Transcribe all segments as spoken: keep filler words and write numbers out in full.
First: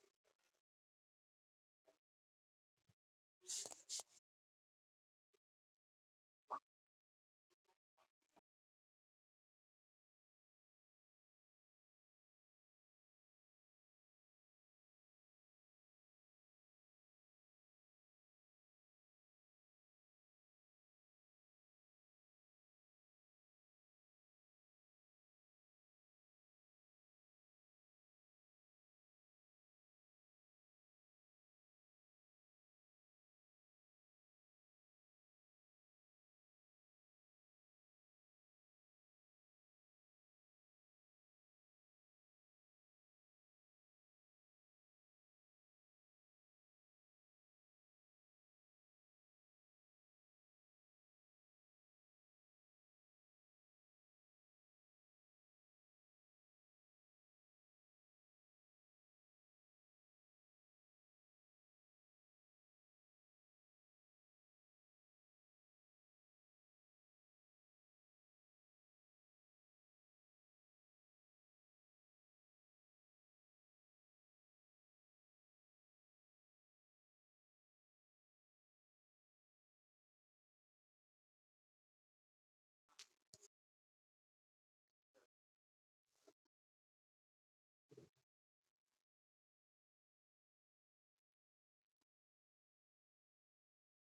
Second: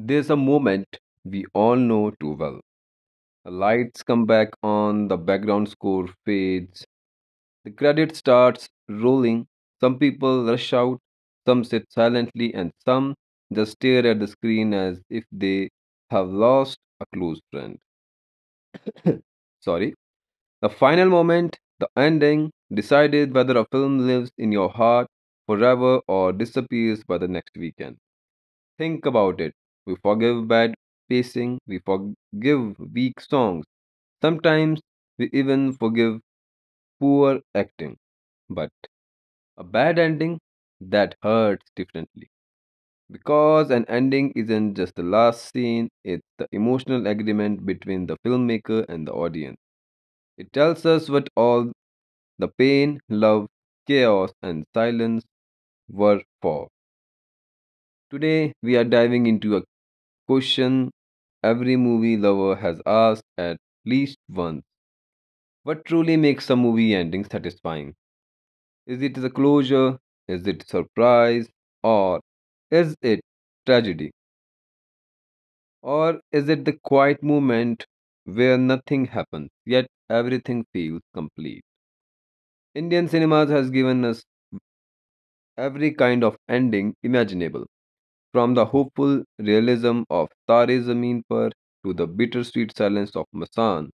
There's a moment we all know too well. The lights come back on, the background score fades, the credit starts rolling. Some people rush out, some sit silently, and some just stare at the screen as if they have lost a close friend. Sorry. The final moment, the ending, decided whether a film lives in your heart forever or disappears by the next weekend. Think about it. We forgive bad pacing, we forgive weak songs, sometimes we even forgive poor acting. But a bad ending, that hurts differently. Because an ending isn't just the last scene, it's the emotional agreement between the filmmaker and the audience. It tells us what all the pain, love, chaos, and silence were for. Today, we are diving into a question every movie lover has asked at least once: what truly makes a movie ending satisfying? Is it the closure? Is it surprise? Or is it tragedy? Or is it the quiet moment where nothing happens, yet everything feels complete? Indian cinemas has given us every kind of ending imaginable, from the hopeful realism of Tare Zameen Par to the bittersweet silence of Masan,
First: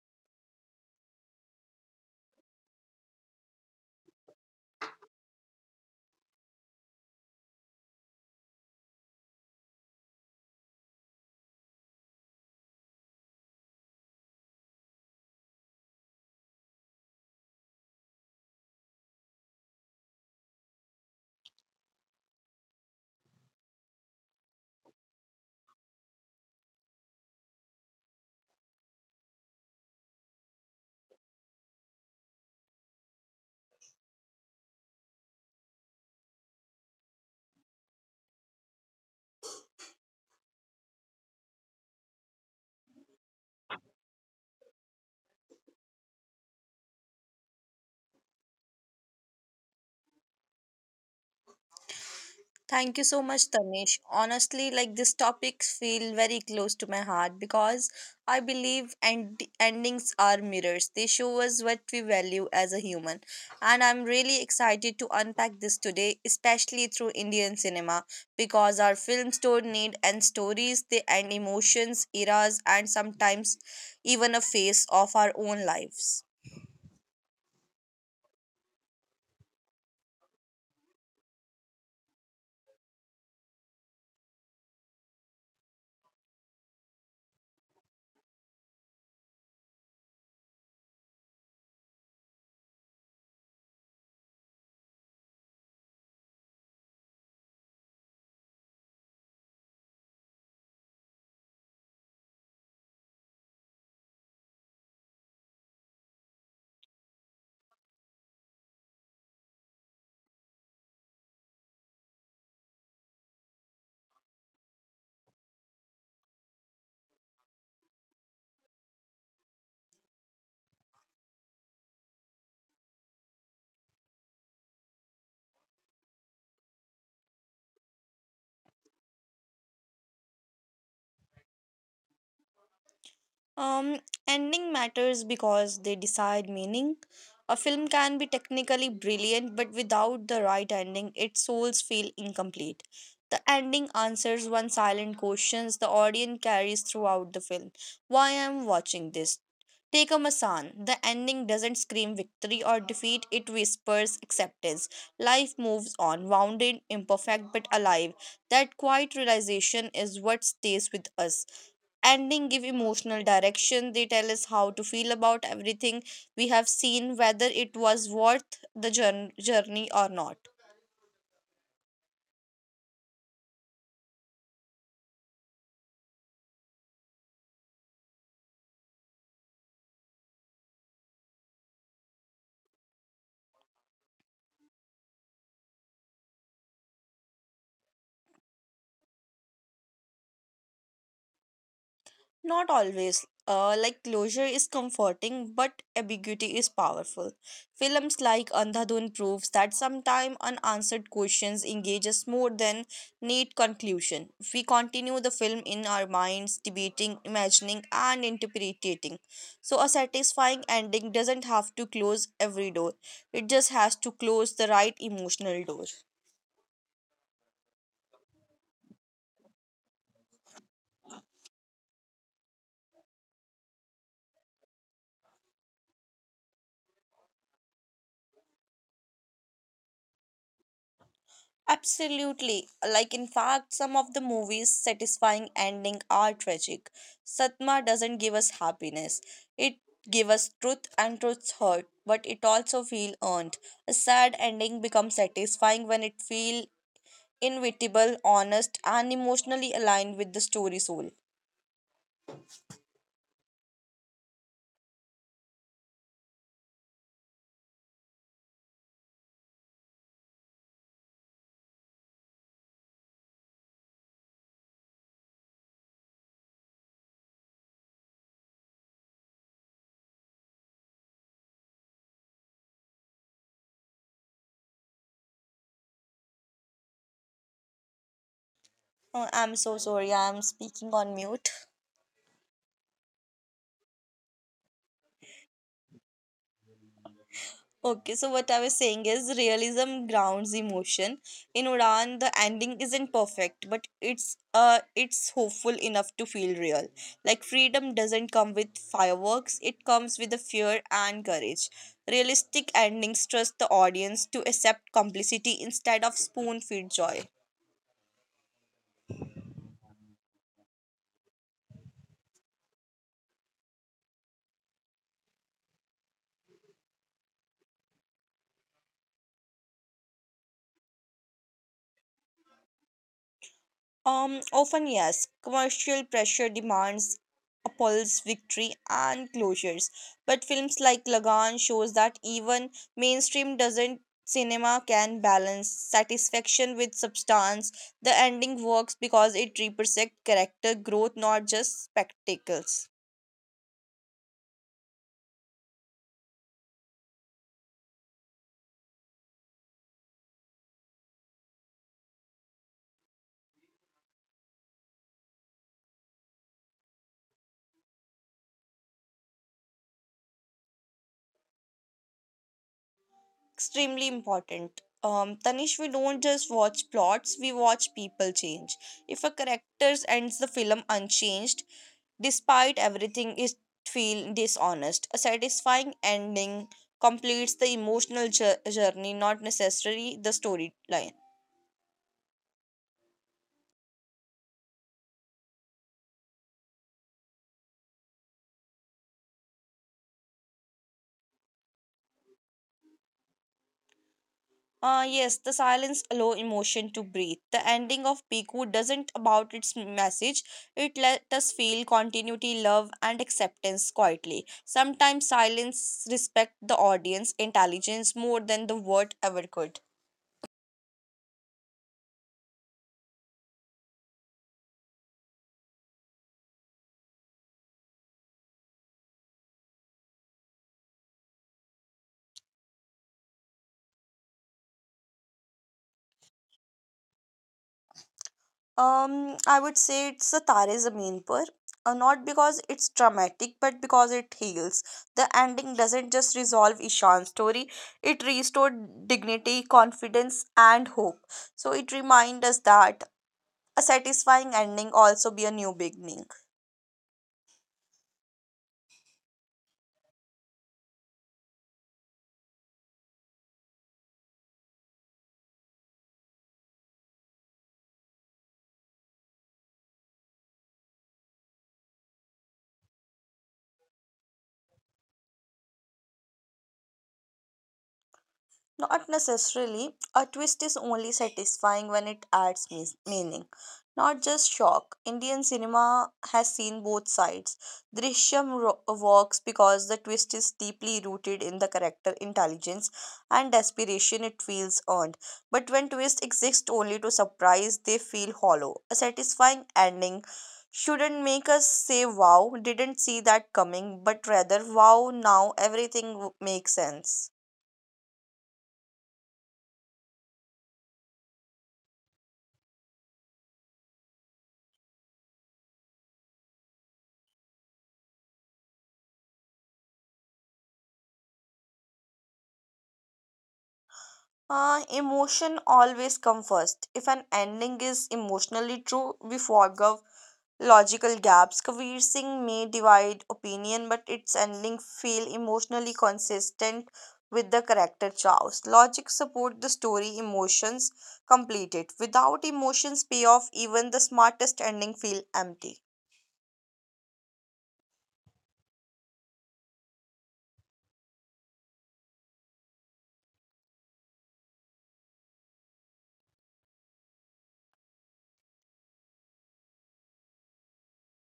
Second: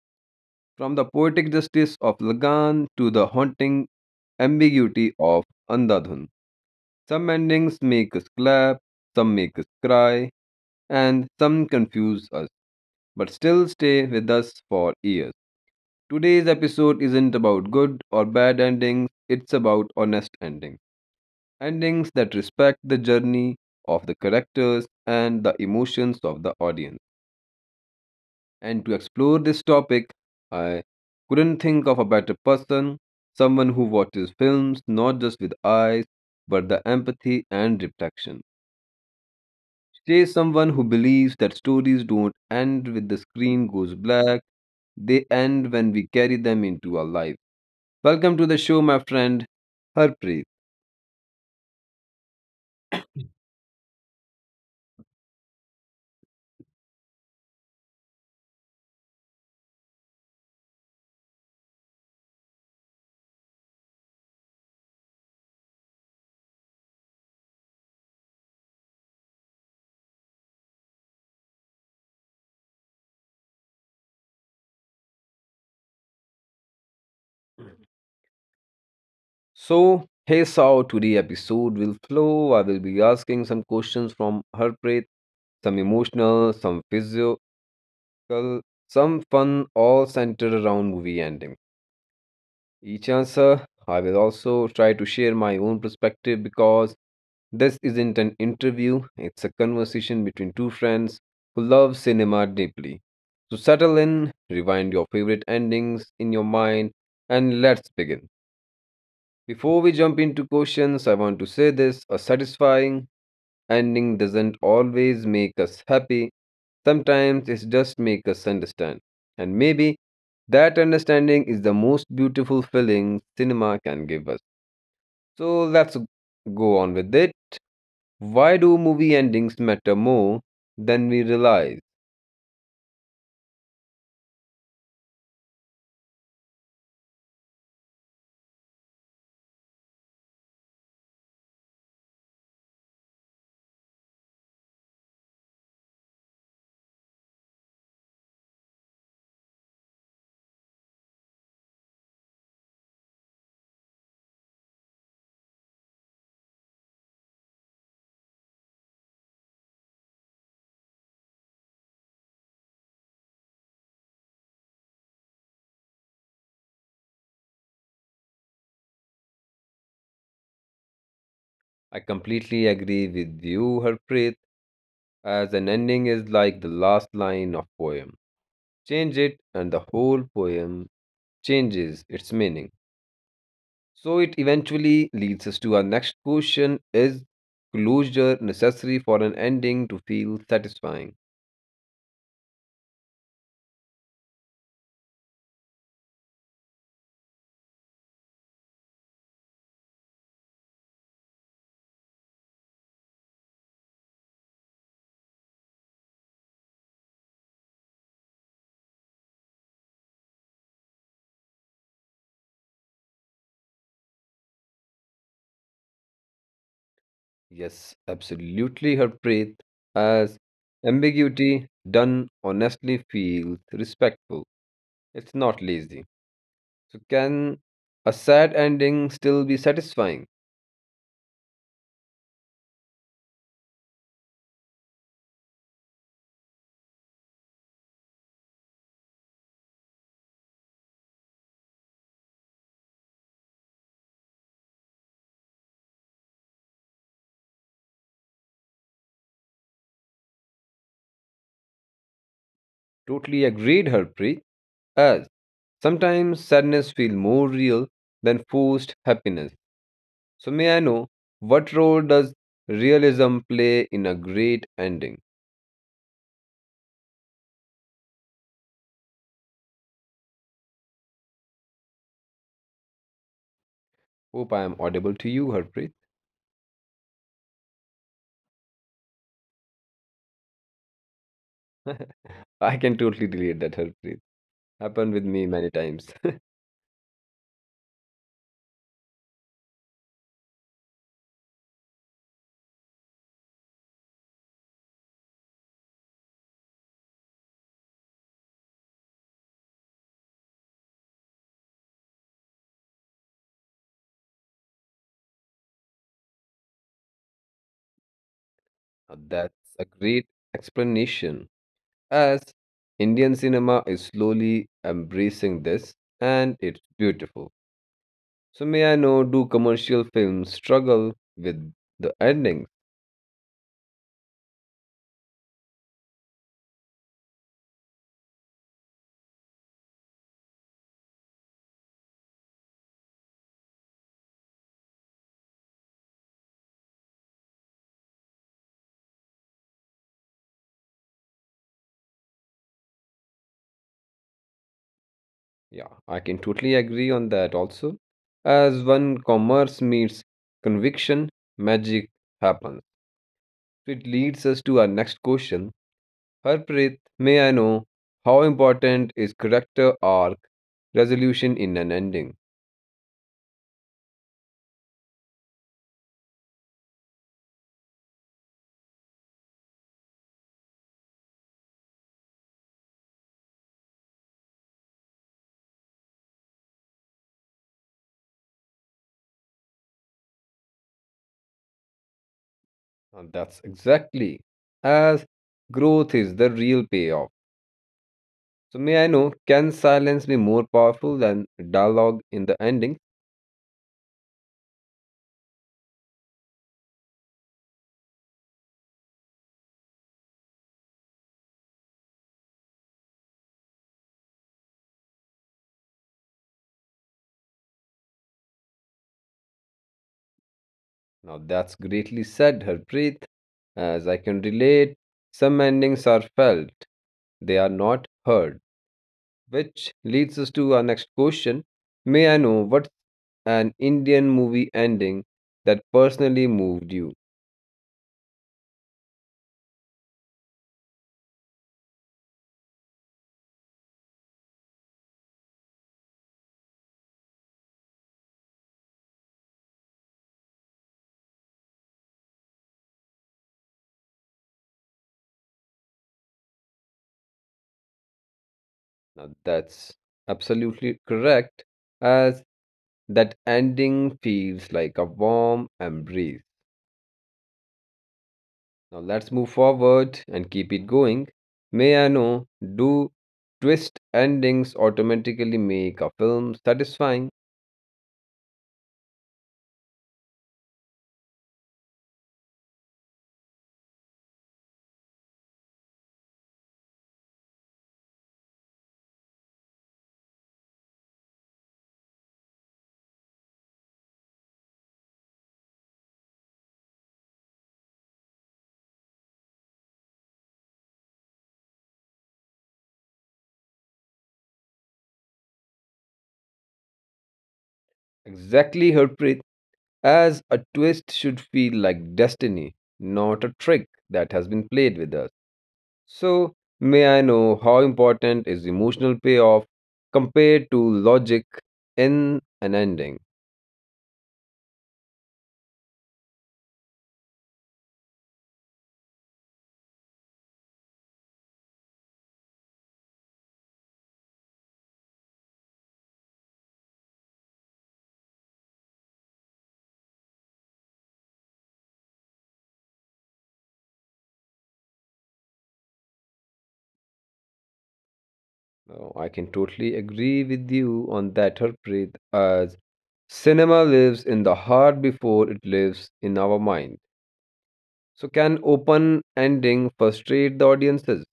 from the poetic justice of Lagan to the haunting ambiguity of Andhadhun. Some endings make us clap, some make us cry, and some confuse us, but still stay with us for years. Today's episode isn't about good or bad endings, it's about honest endings, endings that respect the journey of the characters and the emotions of the audience. And to explore this topic, I couldn't think of a better person, someone who watches films not just with eyes, but the empathy and reflection. She is someone who believes that stories don't end with the screen goes black, they end when we carry them into our life. Welcome to the show, my friend, Harpreet. Thank you so much, Tanish. Honestly, like these topics feel very close to my heart because I believe end- endings are mirrors. They show us what we value as a human. And I'm really excited to unpack this today, especially through Indian cinema, because our films don't need end stories, they end emotions, eras, and sometimes even a phase of our own lives. So, here's how today's episode will flow. I will be asking some questions from Harpreet, some emotional, some physical, some fun, all centered around movie ending. Each answer, I will also try to share my own perspective because this isn't an interview, it's a conversation between two friends who love cinema deeply. So settle in, rewind your favorite endings in your mind, and let's begin. Before we jump into questions, I want to say this: a satisfying ending doesn't always make us happy. Sometimes it just makes us understand. And maybe that understanding is the most beautiful feeling cinema can give us. So let's go on with it. Why do movie endings matter more than we realize? Um, Ending matters because they decide meaning. A film can be technically brilliant, but without the right ending, its souls feel incomplete. The ending answers one silent questions the audience carries throughout the film. Why am watching this? Take a Masan. The ending doesn't scream victory or defeat, it whispers acceptance. Life moves on, wounded, imperfect, but alive. That quiet realization is what stays with us. Ending give emotional direction, they tell us how to feel about everything we have seen, whether it was worth the jour- journey or not. I completely agree with you, Harpreet, as an ending is like the last line of poem. Change it and the whole poem changes its meaning. So it eventually leads us to our next question: is closure necessary for an ending to feel satisfying? Not always. Uh, like, closure is comforting, but ambiguity is powerful. Films like Andhadhun proves that sometimes unanswered questions engage us more than neat conclusion. We continue the film in our minds, debating, imagining, and interpreting. So a satisfying ending doesn't have to close every door. It just has to close the right emotional door. Yes, absolutely Harpreet, as ambiguity done honestly feels respectful. It's not lazy. So can a sad ending still be satisfying? Absolutely. Like, in fact, some of the movies' satisfying ending are tragic. Satma doesn't give us happiness. It gives us truth and truth's hurt, but it also feel earned. A sad ending becomes satisfying when it feel inevitable, honest, and emotionally aligned with the story soul. Totally agreed Harpreet, as sometimes sadness feels more real than forced happiness. So, may I know what role does realism play in a great ending? Hope I am audible to you, Harpreet. Oh, I'm so sorry. I'm speaking on mute. I can totally relate that, Harpreet. Happened with me many times. Okay, so what I was saying is realism grounds emotion. In Udan, the ending isn't perfect, but it's uh it's hopeful enough to feel real. Like, freedom doesn't come with fireworks, it comes with the fear and courage. Realistic endings trust the audience to accept complicity instead of spoon-fed joy. Now, that's a great explanation. As Indian cinema is slowly embracing this, and it's beautiful. So, may I know do commercial films struggle with the ending? Um, often, yes. Commercial pressure demands Apple's victory and closures. But films like Lagan shows that even mainstream doesn't cinema can balance satisfaction with substance. The ending works because it represents character growth, not just spectacles. Yeah, I can totally agree on that also. As when commerce meets conviction, magic happens. It leads us to our next question. Harpreet, may I know how important is character arc resolution in an ending? Extremely important. Um, Tanish, we don't just watch plots, we watch people change. If a character ends the film unchanged, despite everything, it feels dishonest. A satisfying ending completes the emotional jour- journey, not necessarily the storyline. And that's exactly, as growth is the real payoff. So, may I know, can silence be more powerful than dialogue in the ending? Ah, yes, the silence allow emotion to breathe. The ending of Piku doesn't about its message. It let us feel continuity, love, and acceptance quietly. Sometimes silence respect the audience intelligence more than the word ever could. Now that's greatly said, Harpreet. As I can relate, some endings are felt, they are not heard. Which leads us to our next question. May I know what's an Indian movie ending that personally moved you? Um, I would say it's a Tare Zameen Par. Uh, not because it's dramatic, but because it heals. The ending doesn't just resolve Ishan's story, it restored dignity, confidence, and hope. So it reminds us that a satisfying ending also be a new beginning. Now that's absolutely correct, as that ending feels like a warm embrace. Now let's move forward and keep it going. May I know do twist endings automatically make a film satisfying? Not necessarily. A twist is only satisfying when it adds meas- meaning, not just shock. Indian cinema has seen both sides. Drishyam ro- works because the twist is deeply rooted in the character intelligence and desperation, it feels earned. But when twists exist only to surprise, they feel hollow. A satisfying ending shouldn't make us say, wow, didn't see that coming, but rather, wow, now everything w- makes sense. Exactly, Harpreet, as a twist should feel like destiny, not a trick that has been played with us. So, may I know how important is emotional payoff compared to logic in an ending? Uh, emotion always come first. If an ending is emotionally true, we forgive logical gaps. Kabir Singh may divide opinion, but its ending feel emotionally consistent with the character choice. Logic support the story, emotions complete it. Without emotions payoff, even the smartest ending feel empty. Now, I can totally agree with you on that, Harpreet, as cinema lives in the heart before it lives in our mind. So, can open ending frustrate the audiences?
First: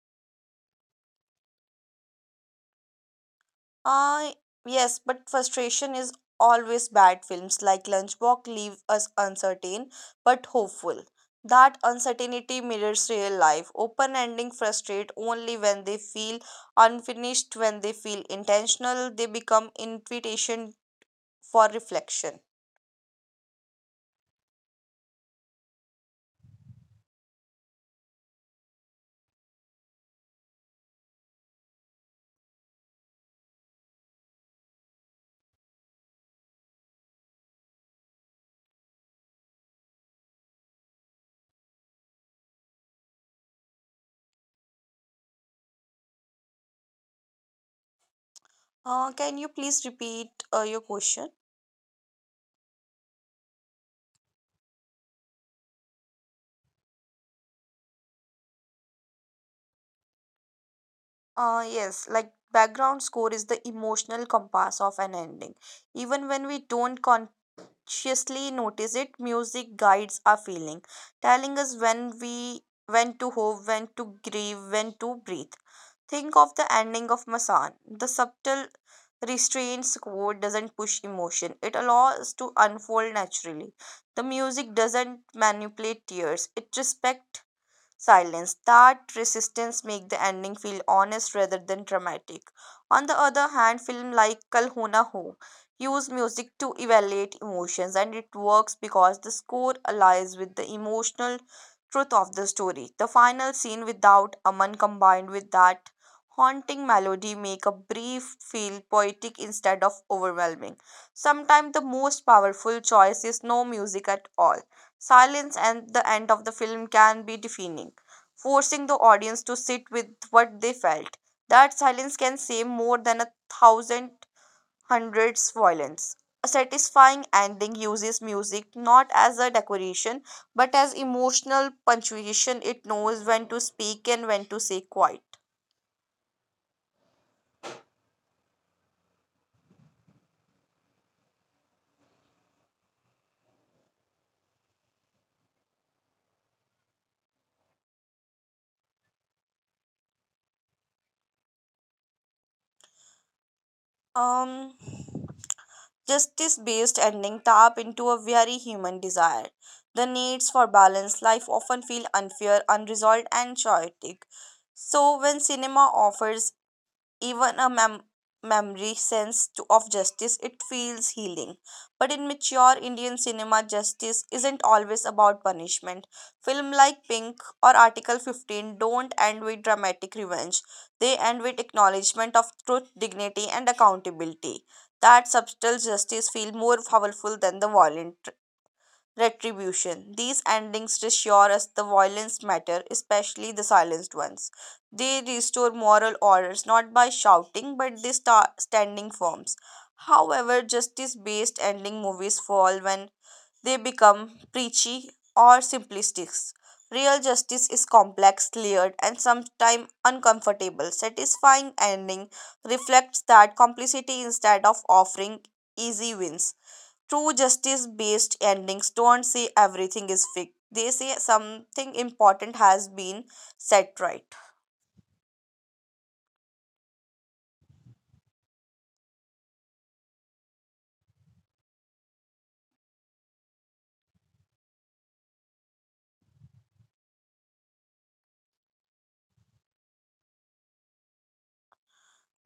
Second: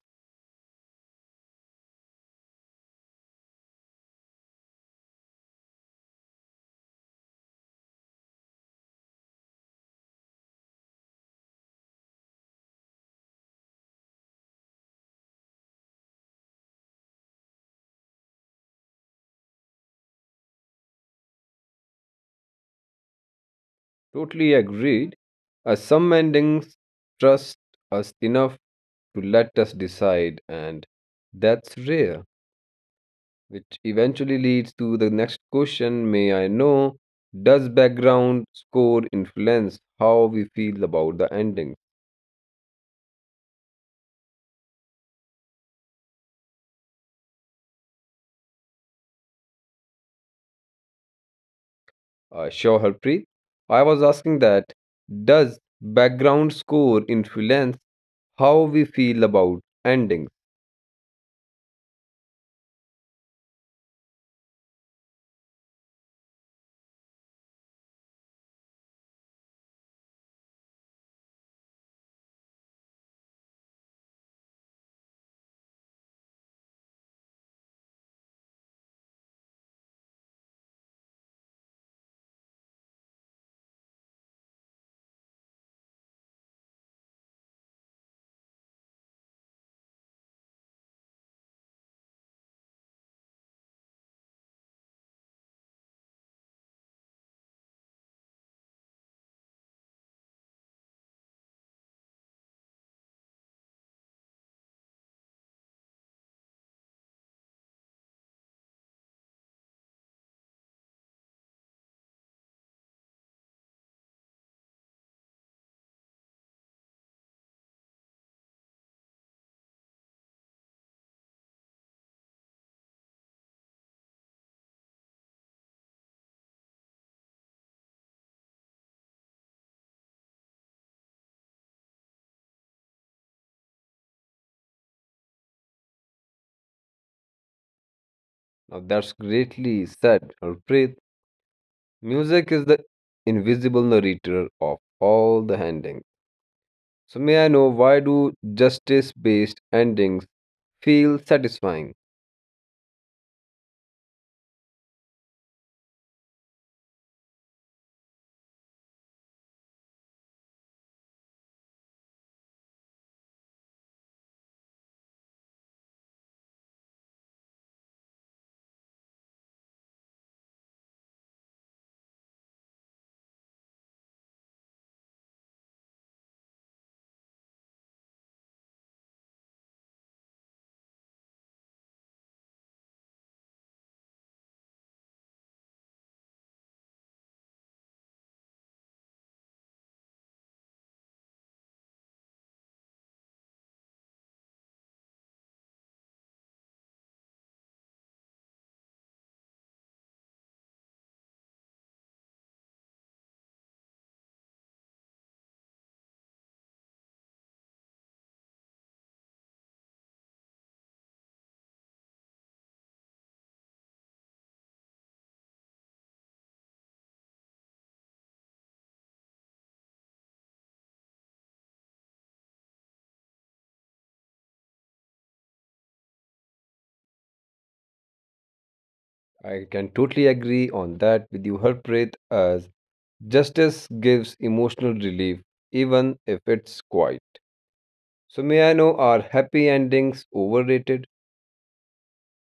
Uh, yes, but frustration is always bad. Films like Lunchbox leave us uncertain but hopeful. That uncertainty mirrors real life. Open ending frustrate only when they feel unfinished, when they feel intentional, they become invitation for reflection. Totally agreed. Uh, some endings trust us enough to let us decide, and that's rare, which eventually leads to the next question. May I know, does background score influence how we feel about the ending? Uh, can you please repeat uh, your question? Uh, sure, Harpreet. I was asking that does background score influence how we feel about endings. Uh, yes, like, background score is the emotional compass of an ending. Even when we don't con- consciously notice it, music guides our feeling, telling us when we when to hope, when to grieve, when to breathe. Think of the ending of Masan. The subtle restraints quote doesn't push emotion, it allows to unfold naturally. The music doesn't manipulate tears, it respects silence. That resistance makes the ending feel honest rather than dramatic. On the other hand, film like Kal Ho Na Ho use music to evaluate emotions, and it works because the score aligns with the emotional truth of the story. The final scene without Aman combined with that haunting melody make a brief feel poetic instead of overwhelming. Sometimes the most powerful choice is no music at all. Silence at the end of the film can be deafening, forcing the audience to sit with what they felt. That silence can say more than a thousand hundreds violence. A satisfying ending uses music not as a decoration but as emotional punctuation. It knows when to speak and when to say quiet. Now that's greatly said, Harpreet. Music is the invisible narrator of all the endings. So may I know why do justice-based endings feel satisfying? Um Justice based ending tap into a very human desire. The needs for balanced life often feel unfair, unresolved, and chaotic. So, when cinema offers even a mem- memory sense to, of justice, it feels healing. But in mature Indian cinema, justice isn't always about punishment. Film like Pink or Article fifteen don't end with dramatic revenge, they end with acknowledgement of truth, dignity, and accountability. That subtle justice feels more powerful than the violent retribution. These endings reassure us the violence matter, especially the silenced ones. They restore moral orders not by shouting, but they start standing firms. However, justice based ending movies fall when they become preachy or simplistic. Real justice is complex, layered, and sometimes uncomfortable. Satisfying ending reflects that complexity instead of offering easy wins. True justice based endings don't say everything is fixed, they say something important has been set right. I can totally agree on that with you, Harpreet, as justice gives emotional relief even if it's quiet. So may I know are happy endings overrated?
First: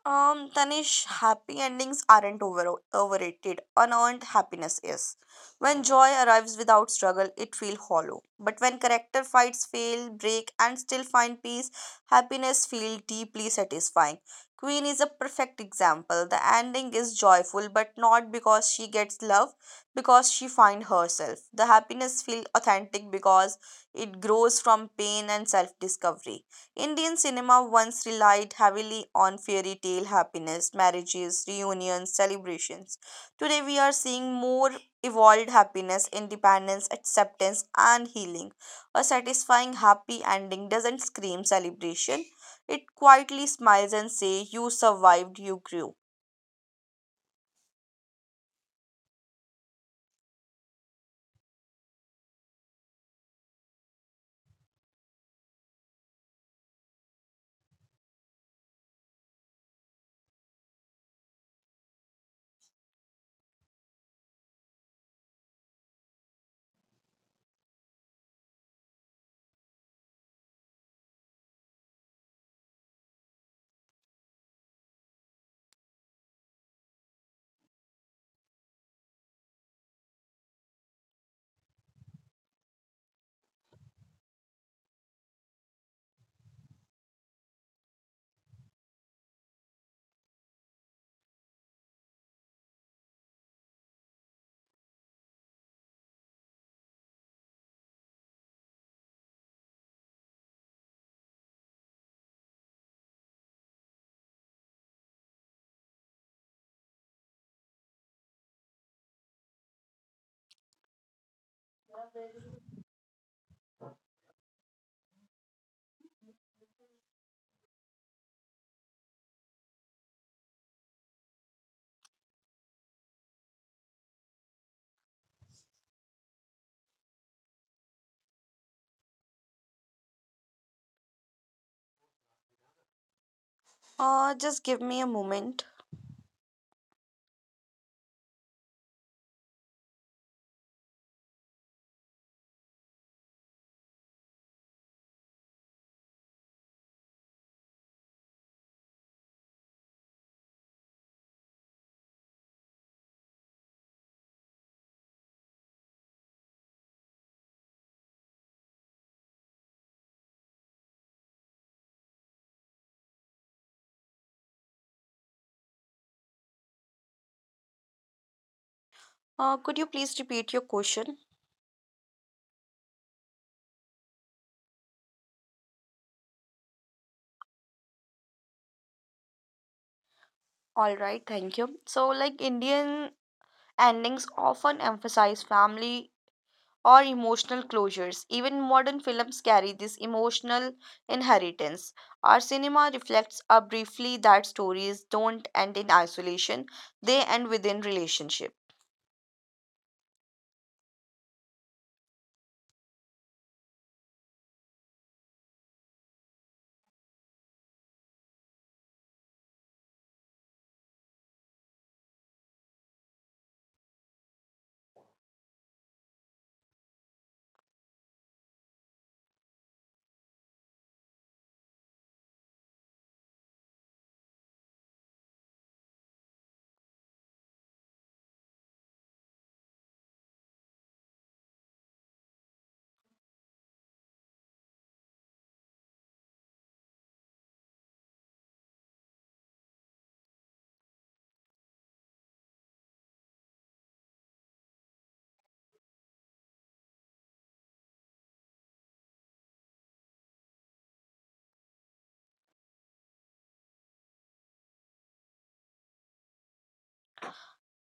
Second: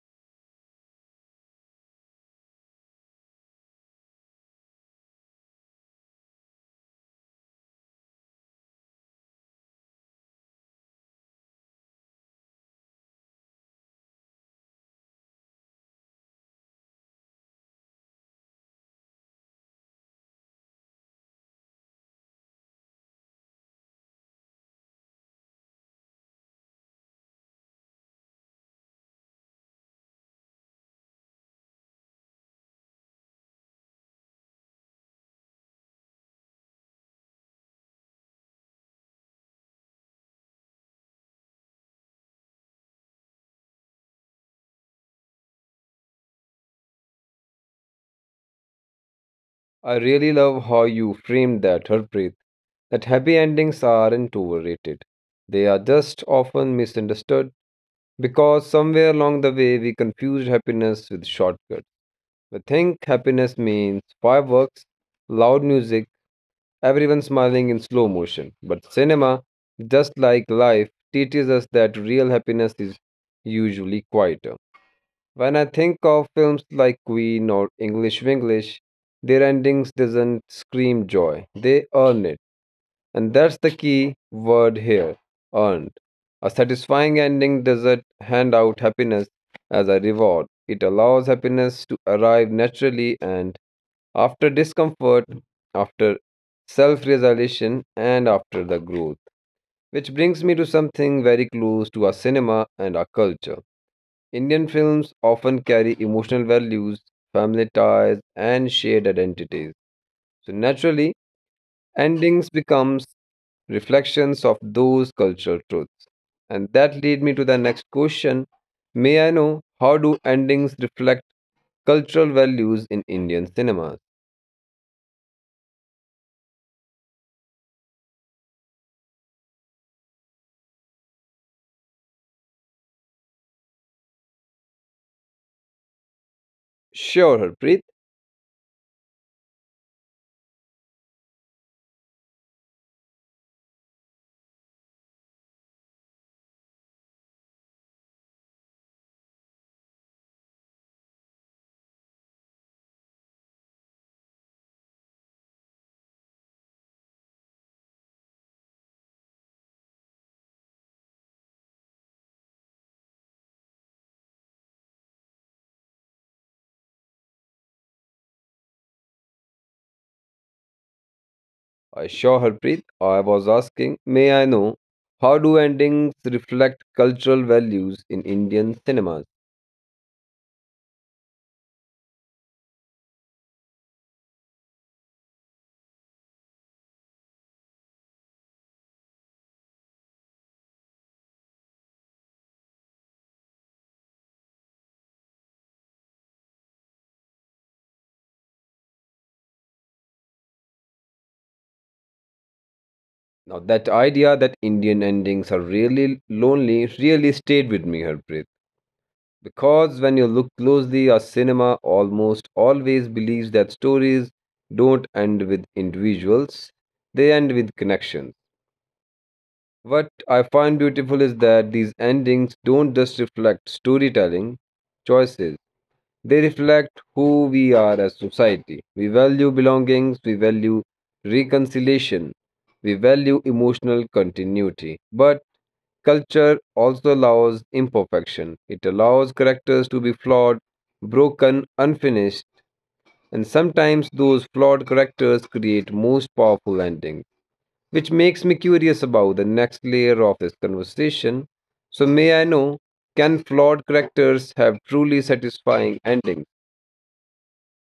Um, Tanish, happy endings aren't over- overrated. Unearned happiness is. When joy arrives without struggle, it feels hollow. But when character fights fail, break, and still find peace, happiness feels deeply satisfying. Queen is a perfect example. The ending is joyful, but not because she gets love, because she finds herself. The happiness feels authentic because it grows from pain and self discovery. Indian cinema once relied heavily on fairy tale happiness, marriages, reunions, celebrations. Today we are seeing more evolved happiness, independence, acceptance, and healing. A satisfying happy ending doesn't scream celebration, it quietly smiles and says, "You survived, you grew." I really love how you framed that, Harpreet, that happy endings aren't overrated. They are just often misunderstood because somewhere along the way we confused happiness with shortcuts. We think happiness means fireworks, loud music, everyone smiling in slow motion. But cinema, just like life, teaches us that real happiness is usually quieter. When I think of films like Queen or English Winglish, their endings doesn't scream joy. They earn it. And that's the key word here, earned. A satisfying ending doesn't hand out happiness as a reward. It allows happiness to arrive naturally and after discomfort, after self-realization and after the growth. Which brings me to something very close to our cinema and our culture. Indian films often carry emotional values, family ties, and shared identities. So naturally, endings becomes reflections of those cultural truths. And that lead me to the next question. May I know how do endings reflect cultural values in Indian cinemas? Uh, just give me a moment. Sure, Harpreet. Uh, could you please repeat your question? I sure Harpreet. I was asking, may I know how do endings reflect cultural values in Indian cinemas? All right, thank you. So, like, Indian endings often emphasize family or emotional closures. Even modern films carry this emotional inheritance. Our cinema reflects uh, briefly that stories don't end in isolation, they end within relationship. Now, that idea that Indian endings are really lonely really stayed with me, Harpreet. Because when you look closely, our cinema almost always believes that stories don't end with individuals, they end with connections. What I find beautiful is that these endings don't just reflect storytelling choices, they reflect who we are as society. We value belongings, we value reconciliation, we value emotional continuity. But culture also allows imperfection. It allows characters to be flawed, broken, unfinished, and sometimes those flawed characters create most powerful endings. Which makes me curious about the next layer of this conversation. So, may I know, can flawed characters have truly satisfying endings?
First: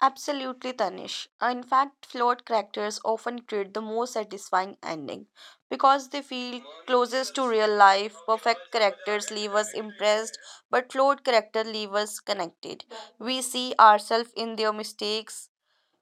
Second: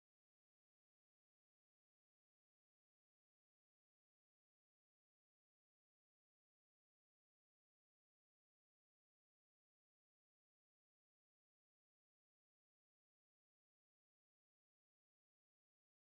Absolutely, Tanish. In fact, flawed characters often create the most satisfying ending because they feel closest to real life. Perfect characters leave us impressed, but flawed characters leave us connected. We see ourselves in their mistakes,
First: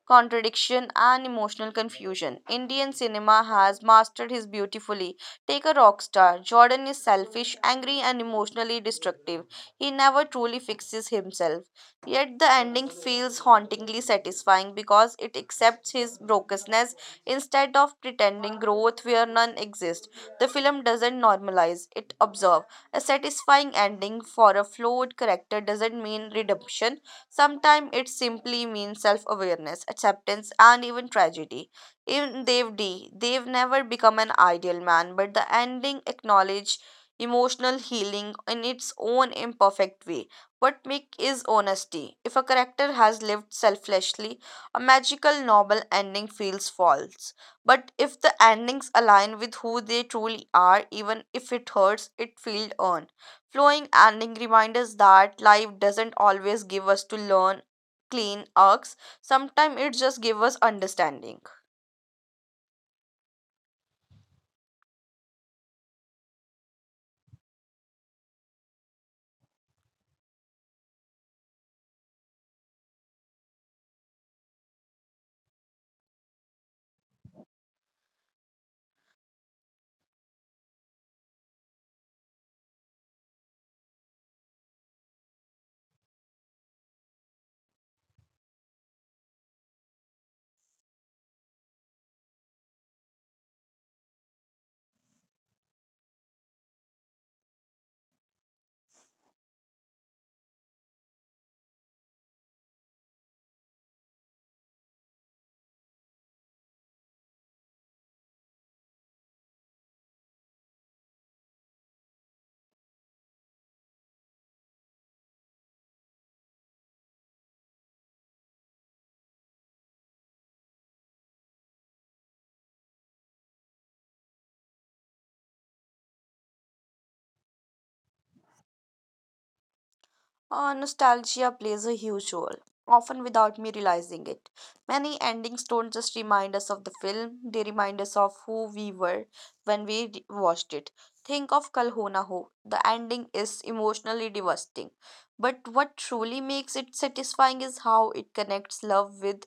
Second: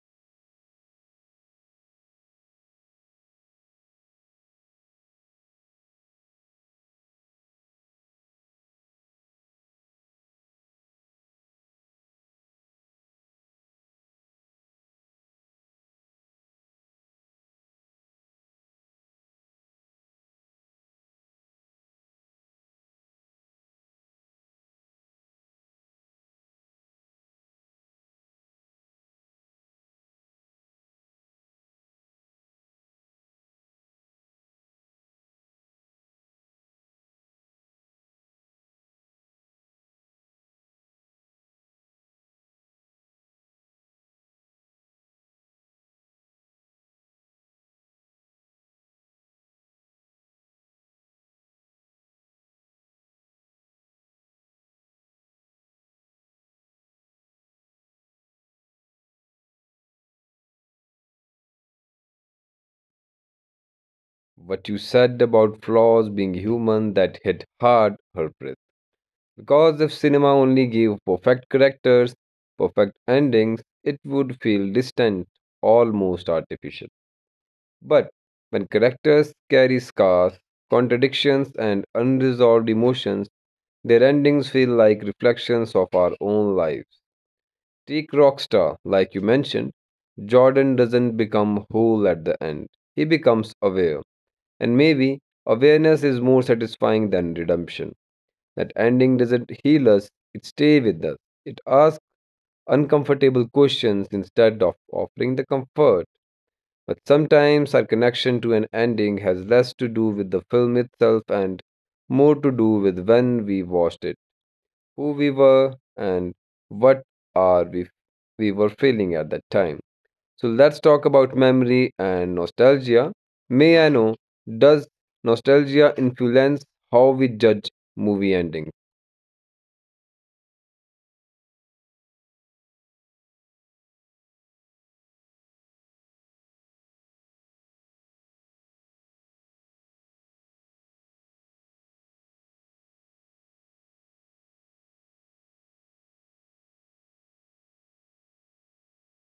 contradiction, and emotional confusion. Indian cinema has mastered his beautifully. Take a Rock Star. Jordan is selfish, angry, and emotionally destructive. He never truly fixes himself. Yet the ending feels hauntingly satisfying because it accepts his brokenness instead of pretending growth where none exists. The film doesn't normalize, it observes. A satisfying ending for a flawed character doesn't mean redemption. Sometimes it simply means self awareness, acceptance, and even tragedy. In Dev D, Dev never become an ideal man, but the ending acknowledge emotional healing in its own imperfect way. What make is honesty. If a character has lived selflessly, a magical novel ending feels false. But if the endings align with who they truly are, even if it hurts, it feels earned. Flowing ending reminders that life doesn't always give us to learn clean arcs, sometimes it just gives us understanding. What you said about flaws being human, that hit hard, Harpreet. Because if cinema only gave perfect characters, perfect endings, it would feel distant, almost artificial. But when characters carry scars, contradictions, and unresolved emotions, their endings feel like reflections of our own lives. Take Rockstar, like you mentioned, Jordan doesn't become whole at the end. He becomes aware. And maybe awareness is more satisfying than redemption. That ending doesn't heal us, it stays with us. It asks uncomfortable questions instead of offering the comfort. But sometimes our connection to an ending has less to do with the film itself and more to do with when we watched it, who we were, and what are we we were feeling at that time. So let's talk about memory and nostalgia. May I know, does nostalgia influence how we judge movie endings? Uh, nostalgia plays a huge role, often without me realizing it. Many endings don't just remind us of the film, they remind us of who we were when we re- watched it. Think of Kalhona Ho. Na Ho. The ending is emotionally devastating. But what truly makes it satisfying is how it connects love with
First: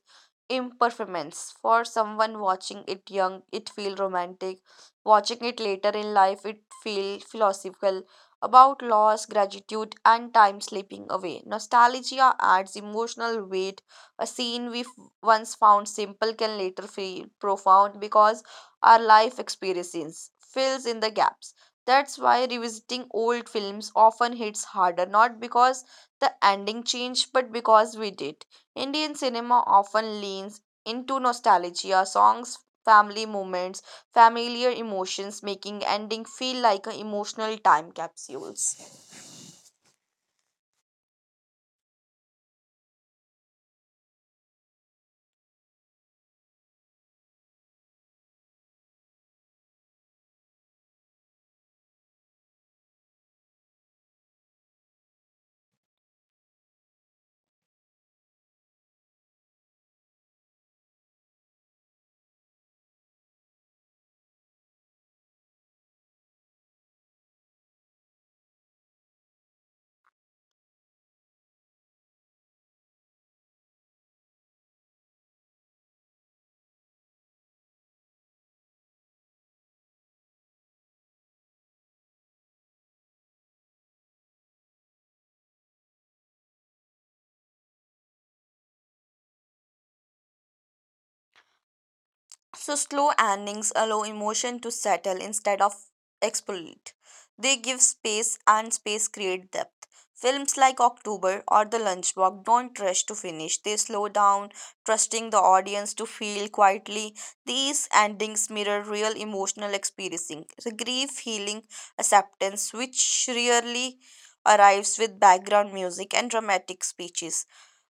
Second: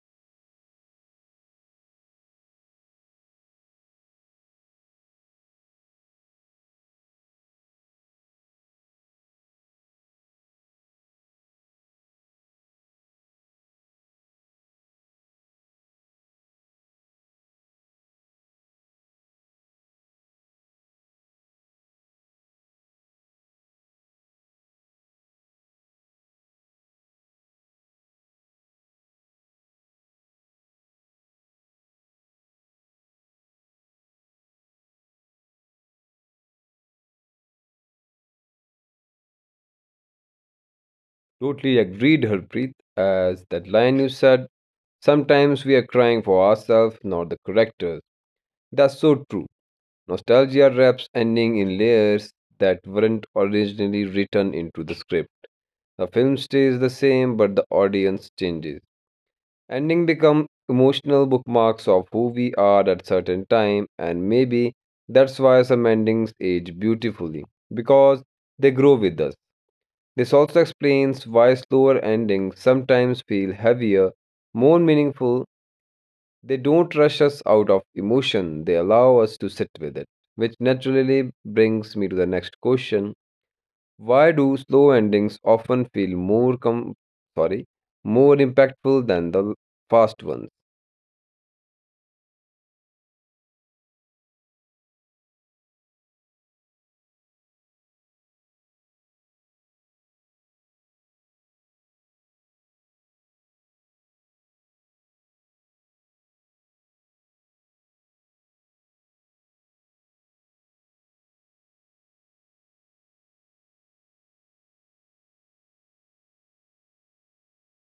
impermanence. For someone watching it young, it feels romantic. Watching it later in life, it feels philosophical about loss, gratitude, and time slipping away. Nostalgia adds emotional weight. A scene we f- once found simple can later feel profound because our life experiences fills in the gaps. That's why revisiting old films often hits harder, not because the ending changed, but because we did. Indian cinema often leans into nostalgia, songs, family moments, familiar emotions, making ending feel like a emotional time capsules. Totally agreed, Harpreet. As that line you said, sometimes we are crying for ourselves, not the correctors. That's so true. Nostalgia wraps ending in layers that weren't originally written into the script. The film stays the same, but the audience changes. Ending become emotional bookmarks of who we are at certain time, and maybe that's why some endings age beautifully because they grow with us. This also explains why slower endings sometimes feel heavier, more meaningful. They don't rush us out of emotion, they allow us to sit with it. Which naturally brings me to the next question. Why do slow endings often feel more com- sorry, more impactful than the fast ones? So slow endings allow emotion to settle instead of explode. They give space, and space create depth. Films like October or The Lunchbox don't rush to finish. They slow down, trusting the audience to feel quietly. These endings mirror real emotional experiencing, the grief, healing, acceptance, which rarely arrives with background music and dramatic speeches.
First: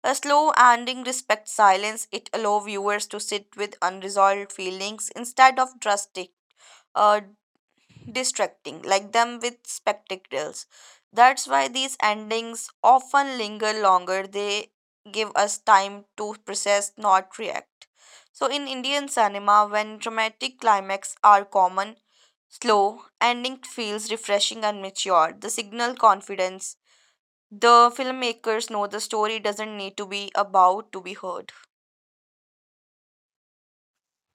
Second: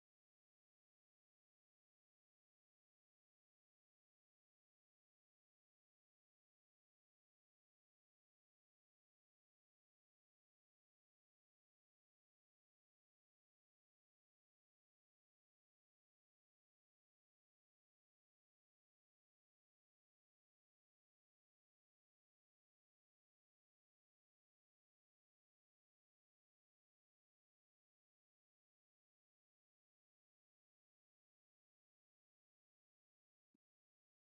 A slow ending respects silence. It allows viewers to sit with unresolved feelings instead of drastic, uh, distracting like them with spectacles. That's why these endings often linger longer. They give us time to process, not react. So, in Indian cinema, when dramatic climax are common, slow ending feels refreshing and mature. The signal confidence the filmmakers know the story doesn't need to be about to be heard.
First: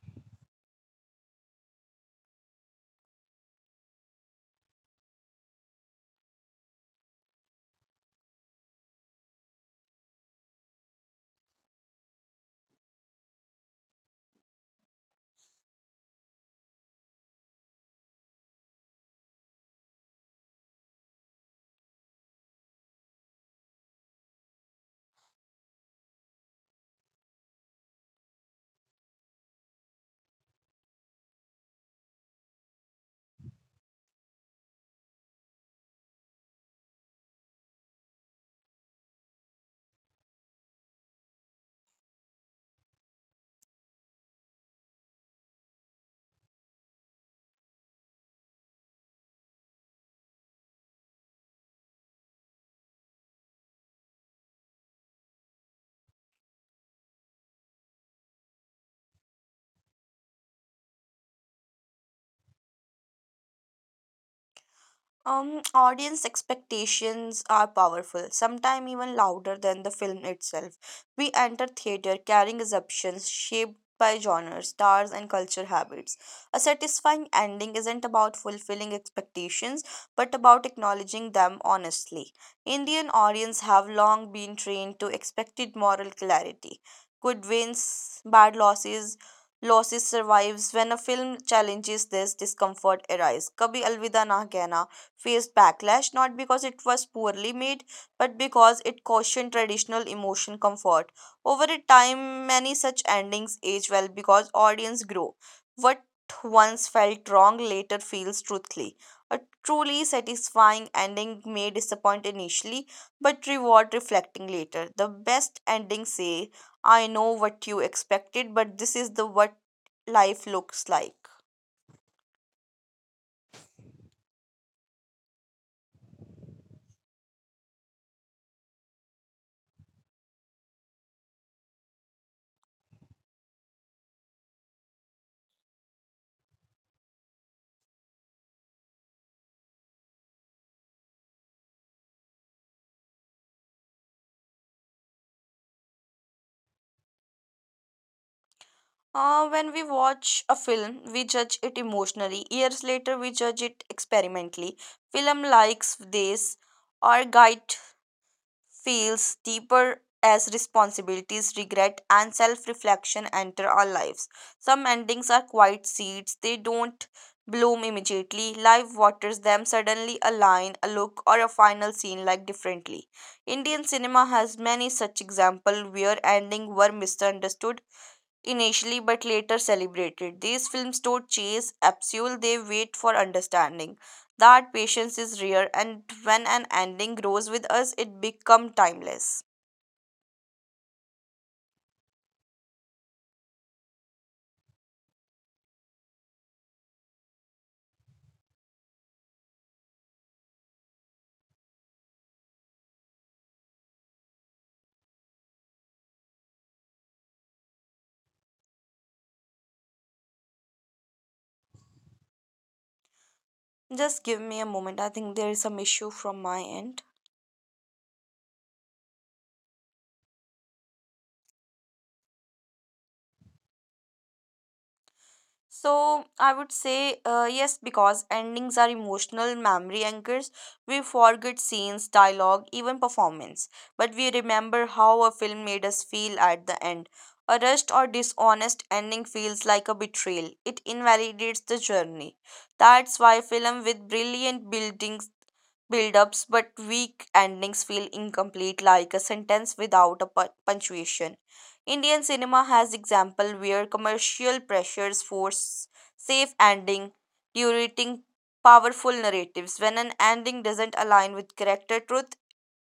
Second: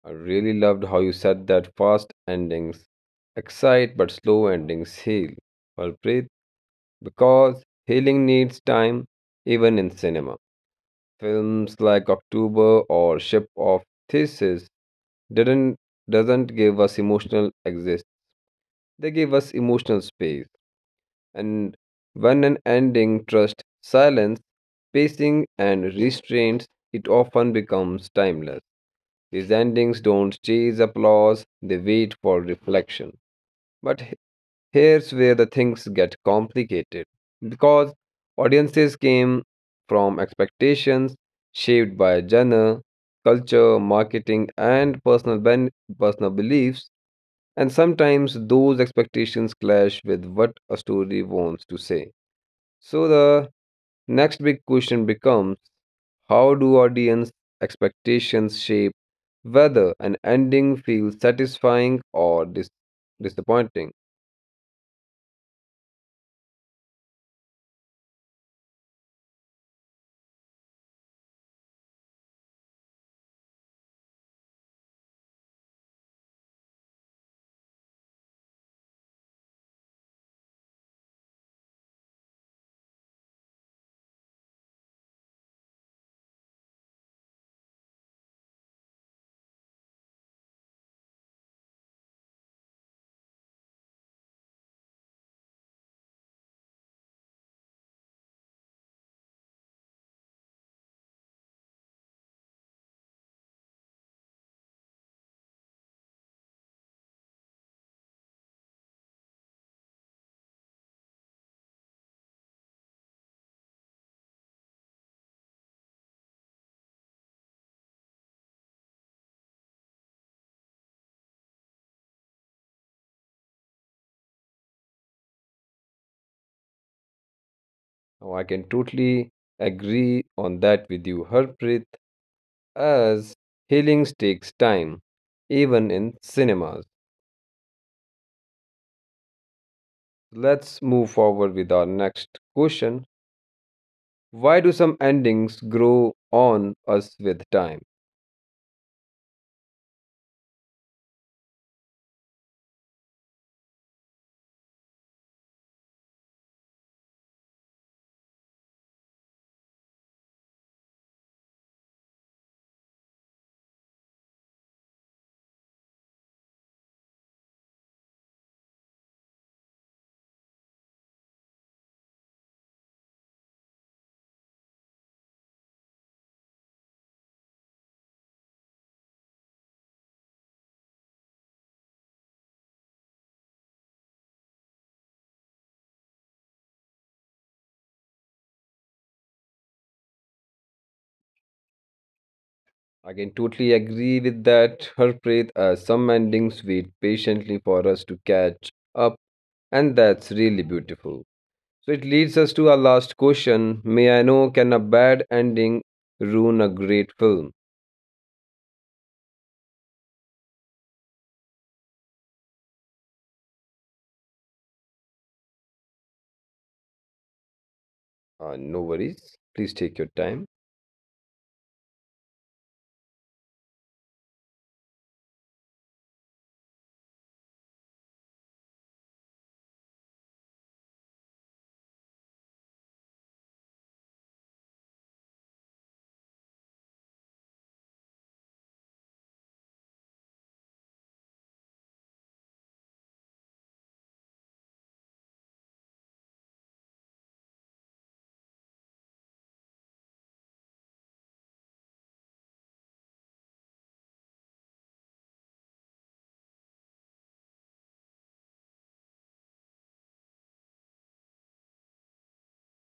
I really loved how you said that fast endings excite but slow endings heal. Well, because healing needs time even in cinema. Films like October or Ship of Thesis didn't doesn't give us emotional exist. They give us emotional space. And when an ending trusts silence, pacing and restraints, it often becomes timeless. These endings don't chase applause, they wait for reflection. But here's where the things get complicated because audiences came from expectations shaped by genre, culture, marketing, and personal, ben- personal beliefs, and sometimes those expectations clash with what a story wants to say. So the next big question becomes how do audience expectations shape whether an ending feels satisfying or dis- disappointing? Um, audience expectations are powerful, sometimes even louder than the film itself. We enter theater carrying assumptions shaped by genres, stars, and culture habits. A satisfying ending isn't about fulfilling expectations, but about acknowledging them honestly. Indian audience have long been trained to expected moral clarity. Good wins, bad losses, losses survives. When a film challenges this, discomfort arises. Kabhi Alvida Na Kehna faced backlash not because it was poorly made but because it cautioned traditional emotion comfort. Over a time, many such endings age well because audience grow. What once felt wrong later feels truthfully. A truly satisfying ending may disappoint initially but reward reflecting later. The best endings say, I know what you expected, but this is the what life looks like. Oh, I can totally agree on that with you, Harpreet, as healing takes time, even in cinemas. Let's move forward with our next question. Why do some endings grow on us with time? Uh, when we watch a film, we judge it emotionally. Years later, we judge it experimentally. Film likes this. Our guide feels deeper as responsibilities, regret, and self reflection enter our lives. Some endings are quiet seeds, they don't bloom immediately. Life waters them suddenly a line, a look, or a final scene like differently. Indian cinema has many such examples where endings were misunderstood initially but later celebrated. These films don't chase absolute, they wait for understanding. That patience is rare, and when an ending grows with us, it becomes timeless. I can totally agree with that, Harpreet, as some endings wait patiently for us to catch up, and that's really beautiful. So it leads us to our last question. May I know, can a bad ending ruin a great film? Just give me a moment, I think there is some issue from my end. Uh, no worries. Please take your time. So I would say uh, yes, because endings are emotional memory anchors. We forget scenes, dialogue, even performance, but we remember how a film made us feel at the end. A rushed or dishonest ending feels like a betrayal. It invalidates the journey. That's why film with brilliant buildings build-ups but weak endings feel incomplete, like a sentence without a pu- punctuation. Indian cinema has example where commercial pressures force safe ending, curating powerful narratives. When an ending doesn't align with character truth,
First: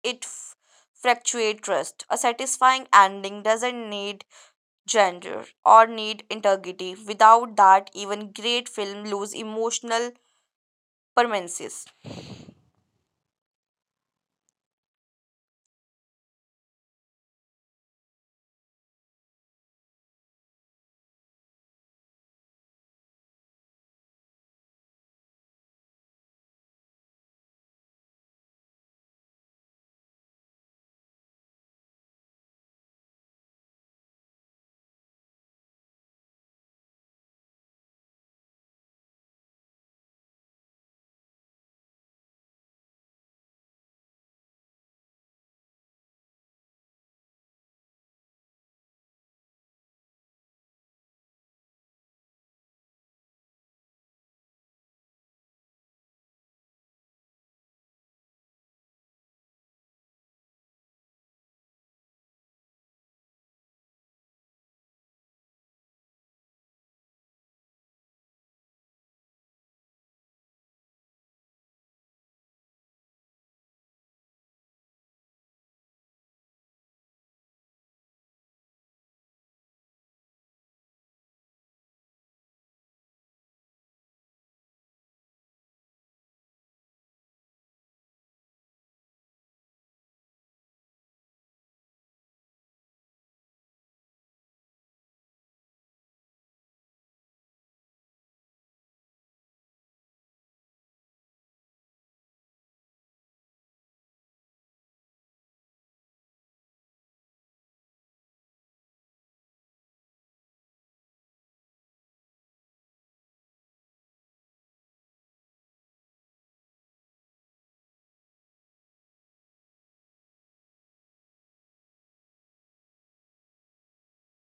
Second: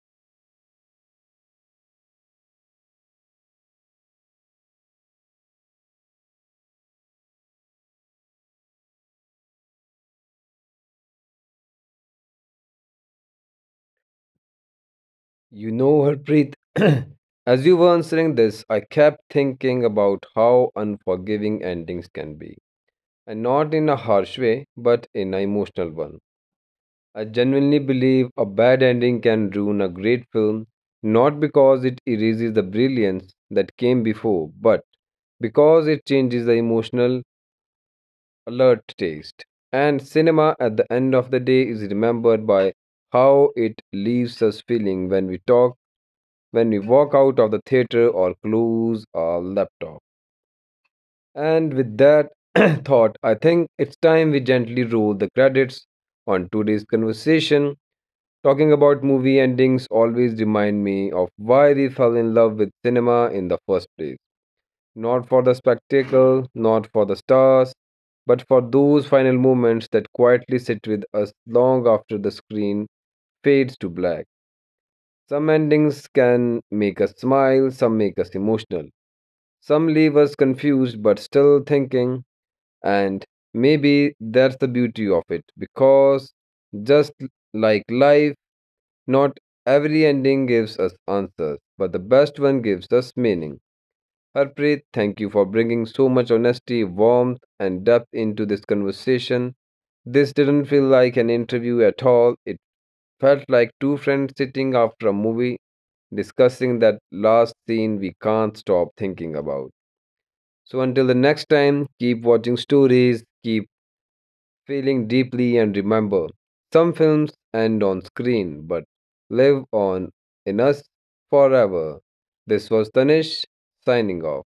it f- fractuates trust. A satisfying ending doesn't need gender or need integrity. Without that, even great film lose emotional permanences. You know, Harpreet, as you were answering this, I kept thinking about how unforgiving endings can be. And not in a harsh way, but in an emotional one. I genuinely believe a bad ending can ruin a great film, not because it erases the brilliance that came before, but because it changes the emotional alert taste. And cinema at the end of the day is remembered by how it leaves us feeling when we talk, when we walk out of the theater or close our laptop. And with that thought, I think it's time we gently roll the credits on today's conversation. Talking about movie endings always remind me of why we fell in love with cinema in the first place. Not for the spectacle, not for the stars, but for those final moments that quietly sit with us long after the screen fades to black. Some endings can make us smile, some make us emotional, some leave us confused but still thinking, and maybe that's the beauty of it because just like life, not every ending gives us answers, but the best one gives us meaning. Harpreet, thank you for bringing so much honesty, warmth, and depth into this conversation. This didn't feel like an interview at all. It felt like two friends sitting after a movie discussing that last scene we can't stop thinking about. So until the next time, keep watching stories, keep feeling deeply, and remember some films end on screen but live on in us forever. This was Tanish signing off.